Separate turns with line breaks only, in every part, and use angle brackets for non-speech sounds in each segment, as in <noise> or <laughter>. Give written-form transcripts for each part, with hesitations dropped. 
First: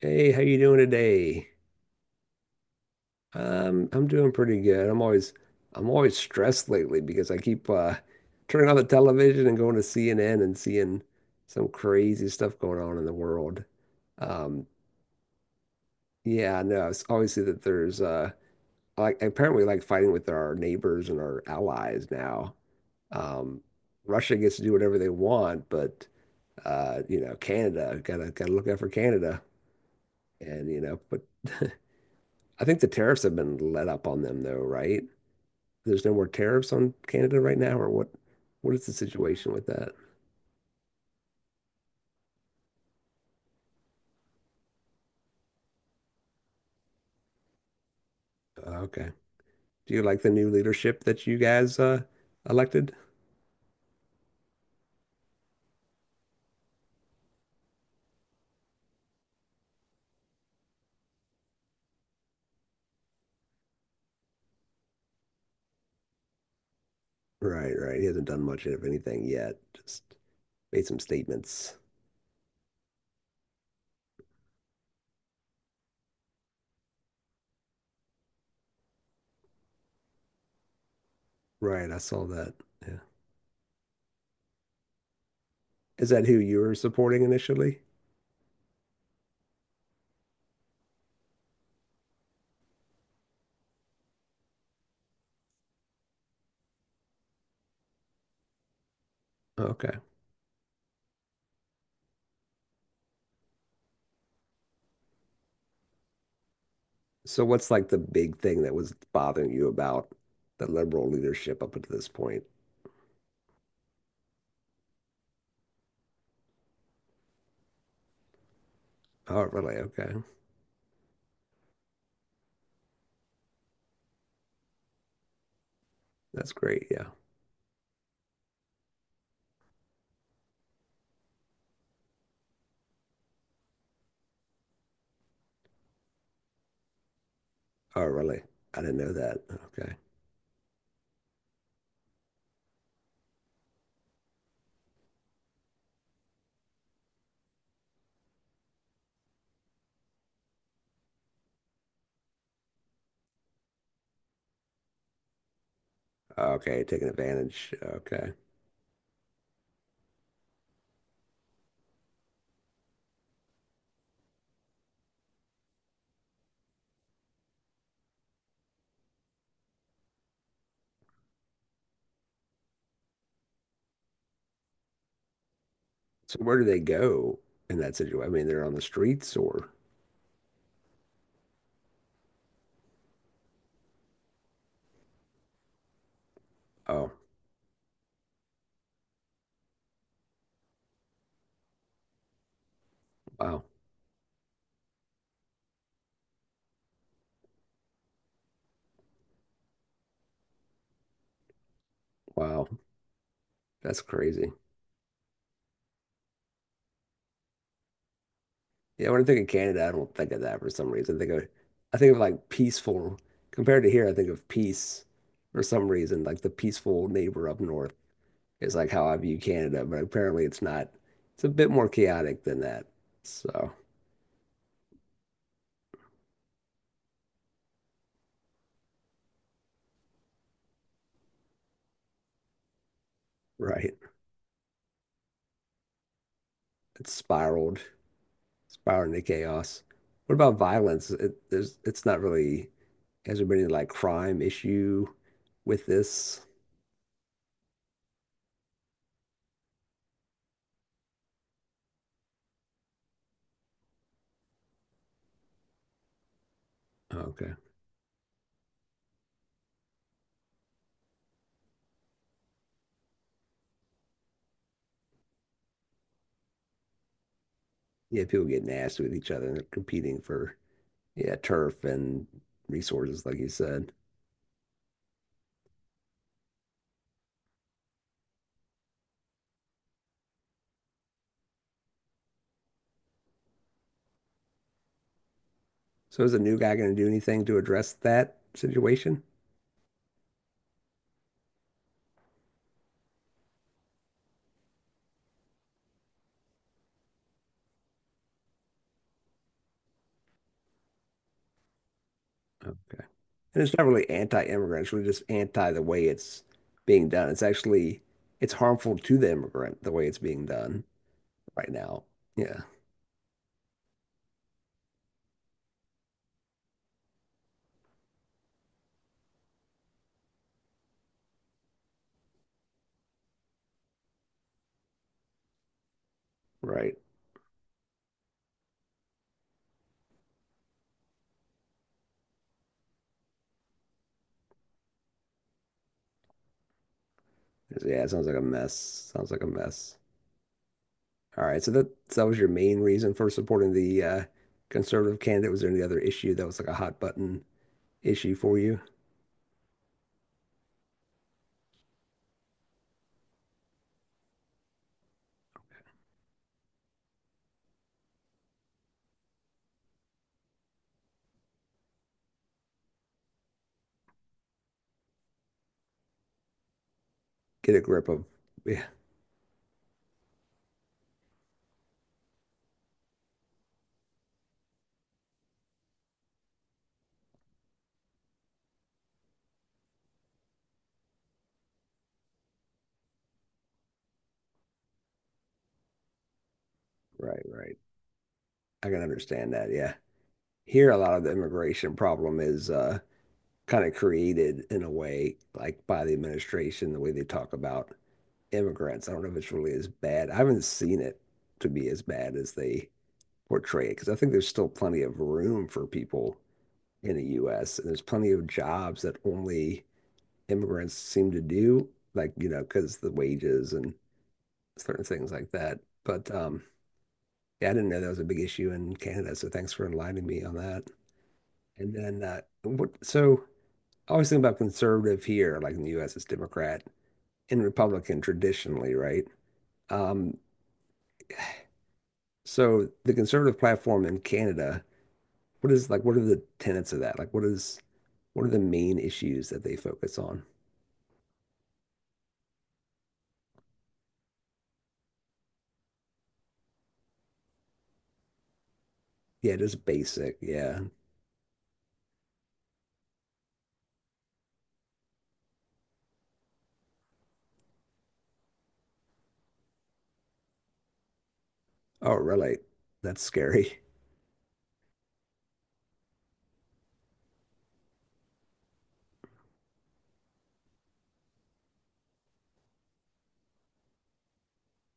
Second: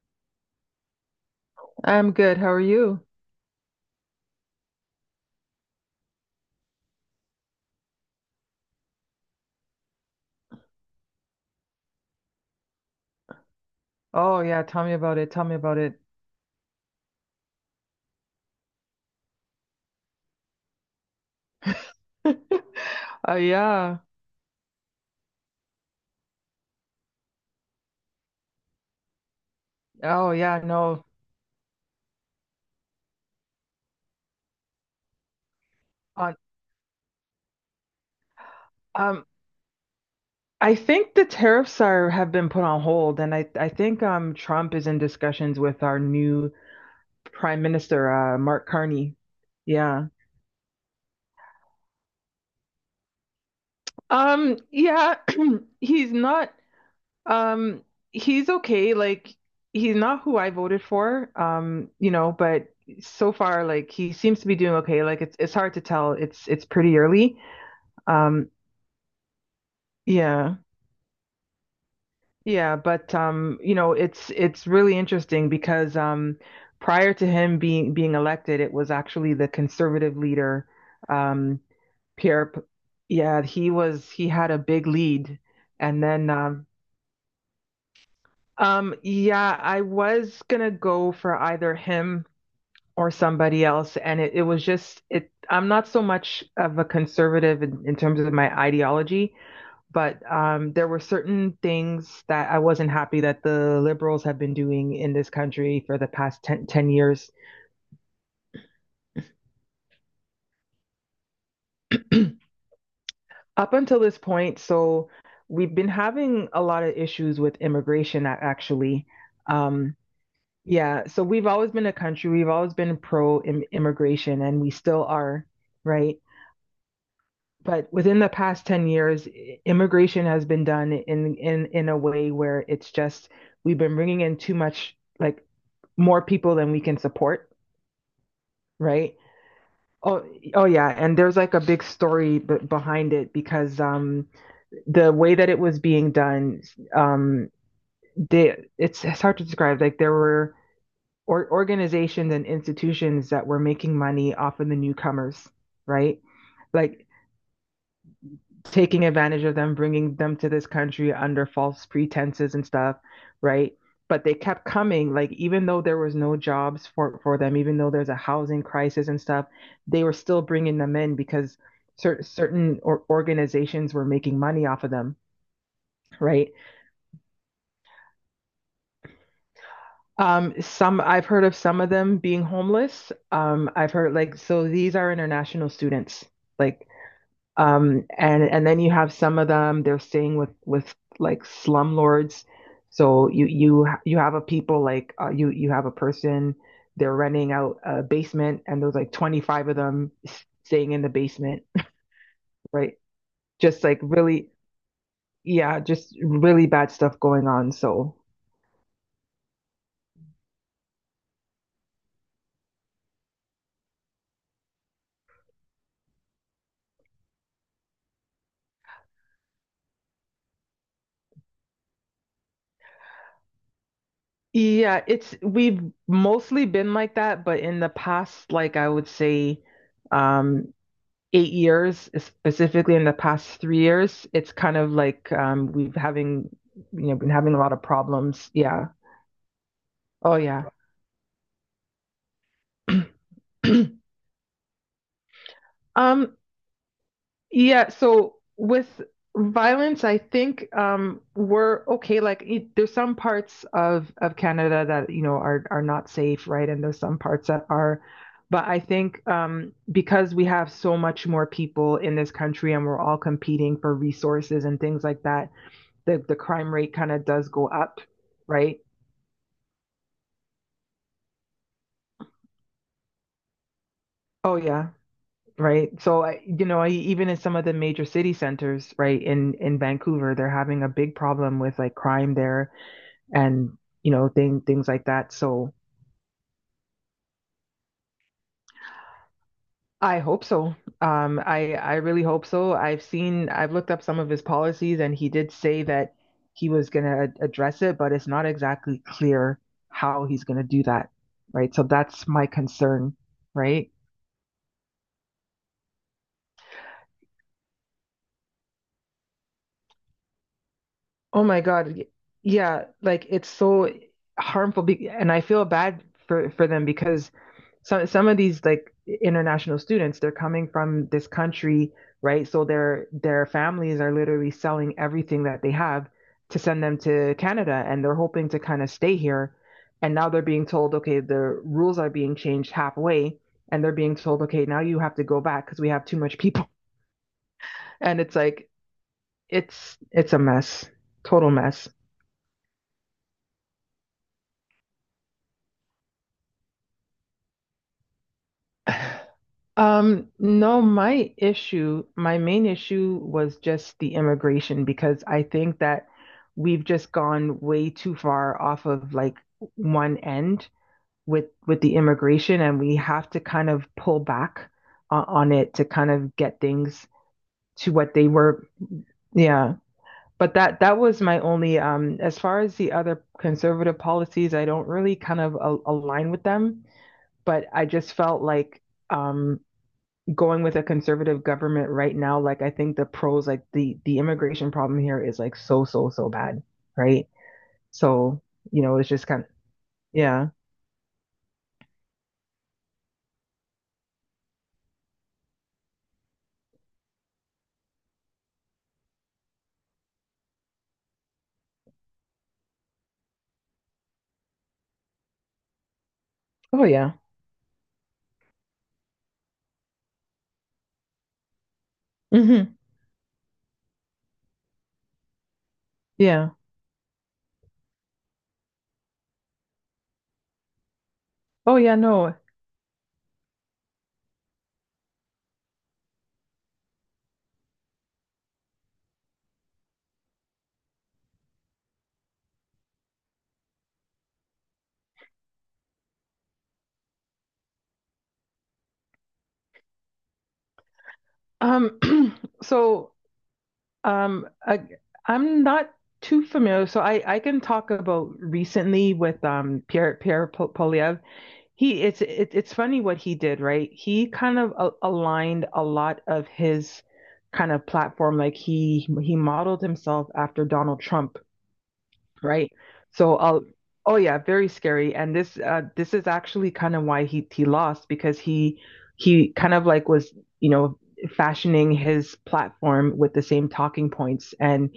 Hey, how you doing today?
I'm good. How are you?
I'm doing pretty good. I'm always stressed lately because I keep turning on the television and going to CNN and seeing some crazy stuff going on in the world.
Oh yeah,
Um,
tell me about it. Tell me about it.
yeah, no, it's always see that there's like apparently like fighting with our neighbors and our allies now.
<laughs> Oh
Um,
yeah.
Russia gets to do whatever they want, but you know, Canada gotta look out for Canada
Oh yeah,
and you know,
no.
but I think the tariffs have been let up on them though, right? There's no more
On
tariffs on Canada right now, or what? What is the
um
situation with that?
I think the tariffs are have been put on hold, and I think Trump is in discussions with our new Prime Minister Mark
Okay.
Carney.
Do you
Yeah.
like the new leadership that you guys elected?
Yeah, <clears throat> he's not um he's okay, like he's not who I voted for, but so far like he seems to be doing okay. Like it's hard to tell. It's pretty early.
Right, right. He hasn't done
Um,
much of anything yet. Just
yeah,
made some statements.
yeah, but it's really interesting because, prior to him being elected, it was actually the conservative leader, um,
Right, I saw
Pierre.
that. Yeah.
Yeah, he had a big lead, and
Is that
then
who you were supporting initially?
yeah, I was gonna go for either him or somebody else, and it was just it. I'm not so much of a conservative in terms of my ideology.
Okay.
But there were certain things that I wasn't happy that the liberals have been doing in this country for the past 10 10 years
So what's like the big thing that was bothering you about the liberal leadership up until this point?
up until this point. So we've been having a lot of issues with immigration, actually.
Oh, really?
Um,
Okay.
yeah, so we've always been a country, we've always been pro immigration, and we still are, right?
That's great. Yeah.
But within the past 10 years immigration has been done in a way where it's just we've been bringing in too much, like more people than we can support,
Oh, really? I didn't know
right?
that. Okay.
Oh oh yeah, and there's like a big story b behind it because, the way that it was being done, um they it's hard to describe. Like there were or organizations and institutions that were making money off of the newcomers, right?
Okay,
Like
taking advantage. Okay.
taking advantage of them, bringing them to this country under false pretenses and stuff, right? But they kept coming, like even though there was no jobs for them, even though there's a housing crisis and stuff, they were still bringing them in because certain organizations were making money off of them,
So
right?
where do they go in that situation? I mean, they're on the streets or
Some, I've heard of some of them being homeless. I've heard, like, so these are international students, like.
oh,
And then you have some of them, they're staying with like slumlords. So you
wow.
you you have a people like, you have a person, they're renting out a basement and there's like 25 of them staying in the basement,
Wow.
right? Just like
That's
really,
crazy.
yeah, just really bad stuff going on. So
Yeah, when I think of Canada, I don't think of that for some reason. I think of like peaceful compared to here, I think of peace for some reason. Like the peaceful neighbor up north is like how I view Canada, but apparently it's not, it's a bit more chaotic than that. So
yeah, it's we've mostly been like that, but in the past, like I would say, um 8 years, specifically in the past three
right.
years, it's kind of like, we've having you
It's
know, been having a lot
spiraled,
of problems. Yeah.
spiraled into chaos. What
Oh
about
yeah.
violence? It, there's it's not really. Has there been any like
<clears throat>
crime issue with
um.
this?
Yeah. So with violence, I think we're okay. Like there's some parts of Canada that, you know, are not safe, right? And there's
Oh,
some parts
okay.
that are. But I think, because we have so much more people in this country and we're all competing for resources and things like that, the crime rate kind of does go up,
Yeah, people get
right?
nasty with each other and they're competing for, yeah, turf and resources, like you said.
Oh yeah, right. So I, you know, I, even in some of the major city centers, right, in Vancouver, they're having a big problem with like crime there, and, you know, things like that. So
So is the new guy going to do anything to address that situation?
I hope so. I really hope so. I've looked up some of his policies and he did say that he was going to address it, but it's not exactly clear how he's going to do that, right? So that's my
Okay.
concern,
And it's not
right?
really anti-immigrant, it's really just anti the way it's being done. It's actually it's harmful to the immigrant the way it's being done
Oh my
right
God.
now. Yeah,
Yeah, like it's so harmful, be and I feel bad for them because some of these like international students, they're coming from this country, right? So their families are literally selling everything that they have to send
right.
them to Canada and they're hoping to kind of stay here. And now they're being told, okay, the rules are being changed halfway, and they're being told, okay, now you have to go back because we have too much people. <laughs>
Yeah, it
And
sounds like
it's
a
like
mess. Sounds like a mess.
it's a mess.
All
Total
right, so that
mess.
so that was your main reason for supporting the conservative candidate. Was there any other issue that was like a hot button issue for
<laughs>
you?
<sighs> No, my issue, my main issue was just the immigration, because I think that we've just gone way too far off of like one end with the immigration, and we have to kind of pull back on it to kind of get things
Get a
to
grip
what
of,
they were.
yeah,
Yeah. But that was my only, as far as the other conservative policies, I don't really kind of a align with them, but I just felt like, um going with a conservative government right now, like I think the pros, like the immigration problem here is like so so so bad, right?
right, right.
So, you
I
know,
can
it's just kind of
understand that. Yeah,
yeah.
here a lot of the immigration problem is kind of created in a way like by the administration, the way they talk about immigrants. I don't know if it's really as bad. I haven't seen it to be as bad as they portray it because I think there's still plenty of room for people
Oh yeah.
in the U.S. and there's plenty of jobs that only immigrants seem to do, like, you know,
Hmm.
because the wages and certain things like that. But
Yeah.
um, yeah, I didn't know that was a big issue in Canada. So thanks for enlightening me on that.
Oh
And
yeah.
then
No.
what? So I always think about conservative here, like in the U.S., it's Democrat and Republican traditionally, right? Um, so the conservative platform in Canada, what is like? What are the tenets of that? Like, what is what are the main issues that they focus on?
Um. <clears throat> So, um, I, I'm not too familiar. So I can talk about recently with
Yeah, just
Pierre
basic. Yeah.
Poliev. He it's funny what he did, right? He kind of aligned a lot of his kind of platform, like he modeled himself after Donald Trump,
Oh, really?
right?
That's
So,
scary.
oh yeah, very scary. And this, this is actually kind of why he lost because he kind of like was, you know, fashioning his platform with the same talking points, and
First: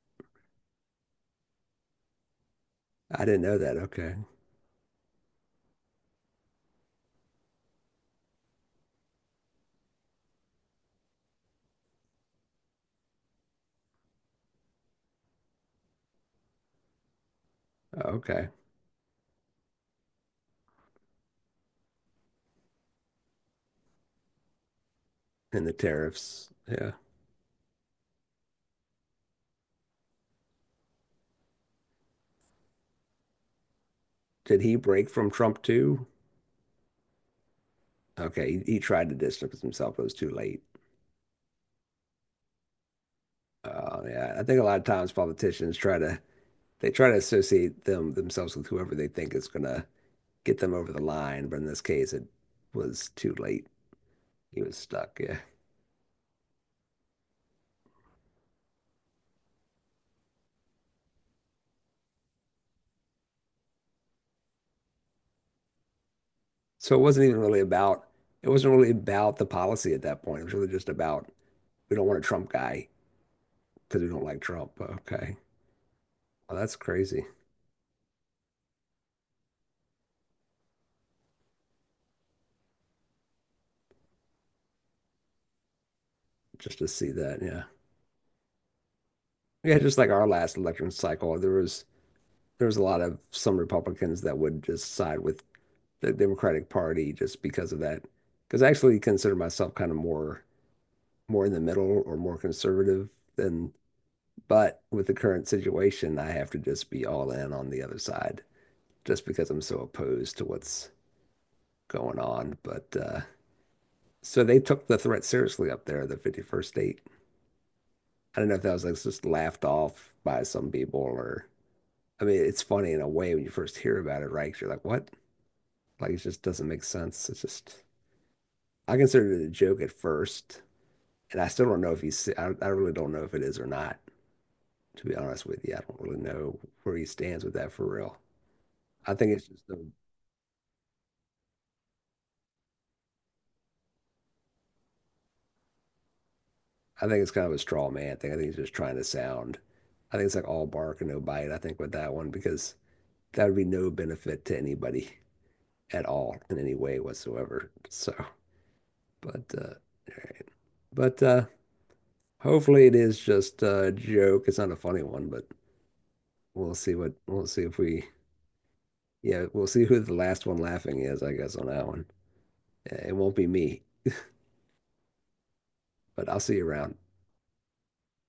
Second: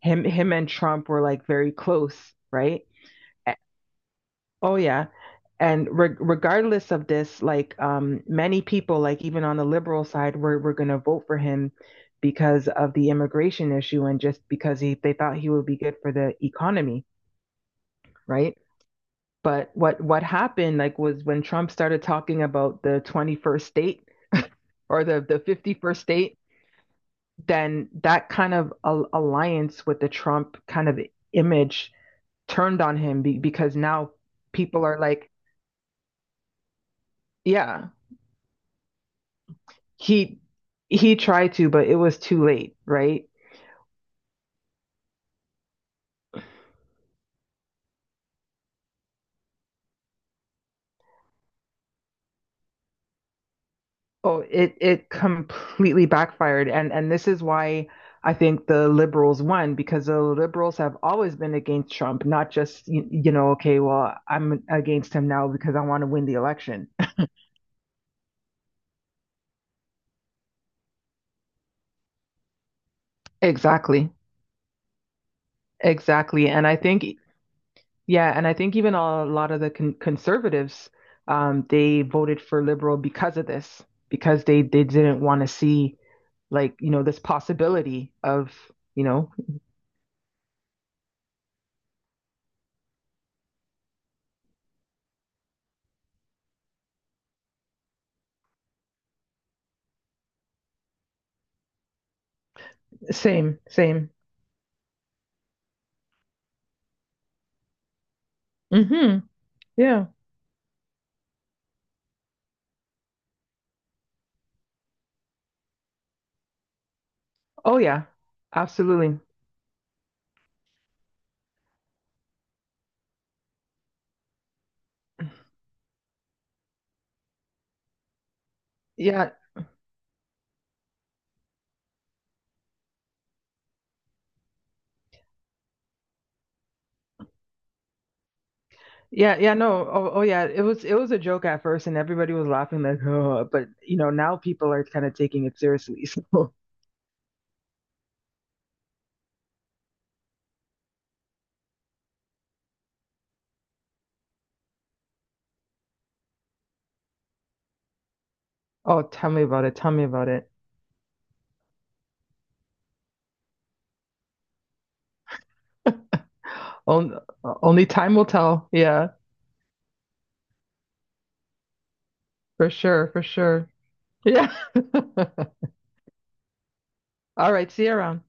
him and Trump were like very close, right?
I didn't know that. Okay.
Oh yeah, and regardless of this, like many people, like even on the liberal side, were going to vote for him because of the immigration issue and just because he they thought he would be good for the economy,
Okay.
right? But what happened, like, was when Trump started talking about the 21st state, or the
And the
51st state,
tariffs. Yeah.
then that kind of alliance with the Trump kind of image turned on him, because now
Did he
people are
break from
like,
Trump too?
yeah.
Okay. He tried to distance himself, it was too
He
late.
he tried to, but it was too late, right?
Yeah. I think a lot of times politicians try to they try to associate them themselves with whoever they think is gonna get them over the line, but in this case it was too late.
Oh,
He
it
was
it
stuck. Yeah.
completely backfired, and this is why I think the liberals won, because the liberals have always been against Trump, not just, you know, okay, well, I'm against him now because I want to win the election.
So it
<laughs>
wasn't even really about it wasn't really about the policy at that point. It was really just about we don't want a Trump guy because we
Exactly,
don't like Trump. Okay.
exactly,
Well,
and
that's
I think
crazy
yeah, and I think even a lot of the conservatives, they voted for liberal because of this, because they didn't want to see, like,
just to
you know,
see
this
that. Yeah.
possibility of, you know,
Yeah, just like our last election cycle, there was a lot of some Republicans that would just side with the Democratic Party just because of that. Because I actually consider myself kind of more more in the middle or more conservative
same
than,
same.
but with the current situation, I have to just be all in on the other side
Mm-hmm.
just because I'm so
Yeah.
opposed to what's going on. But so they took the threat seriously up there, the 51st state.
Oh yeah.
I don't know if that was like
Absolutely.
just laughed off by some people or I mean, it's funny in a way when you first hear about it, right? 'Cause you're like, what? Like, it just doesn't make sense. It's just, I
yeah
considered it a joke at first, and I still don't know if he's, se- I really don't know if it is or not, to be honest with you. I don't really know where he stands with that for real. I think it's
yeah
just,
no.
a,
Oh yeah, it was a joke at first and everybody was laughing, like, oh, but you know, now people are kind of taking it seriously. <laughs> So,
I think it's kind of a straw man thing. I think he's just trying to sound, I think it's like all bark and no bite, I think, with that one, because that would be no benefit to anybody at all in any way whatsoever. So,
oh, tell me
but,
about it, tell me
all
about
right.
it.
But hopefully it is just a joke. It's not a funny one, but we'll see what
Only,
we'll see if
only
we
time will tell. Yeah,
yeah, we'll see who the last one laughing is, I guess, on that one.
for sure,
It
for
won't be
sure.
me,
Yeah. <laughs>
but I'll see you around.
All right, see you around.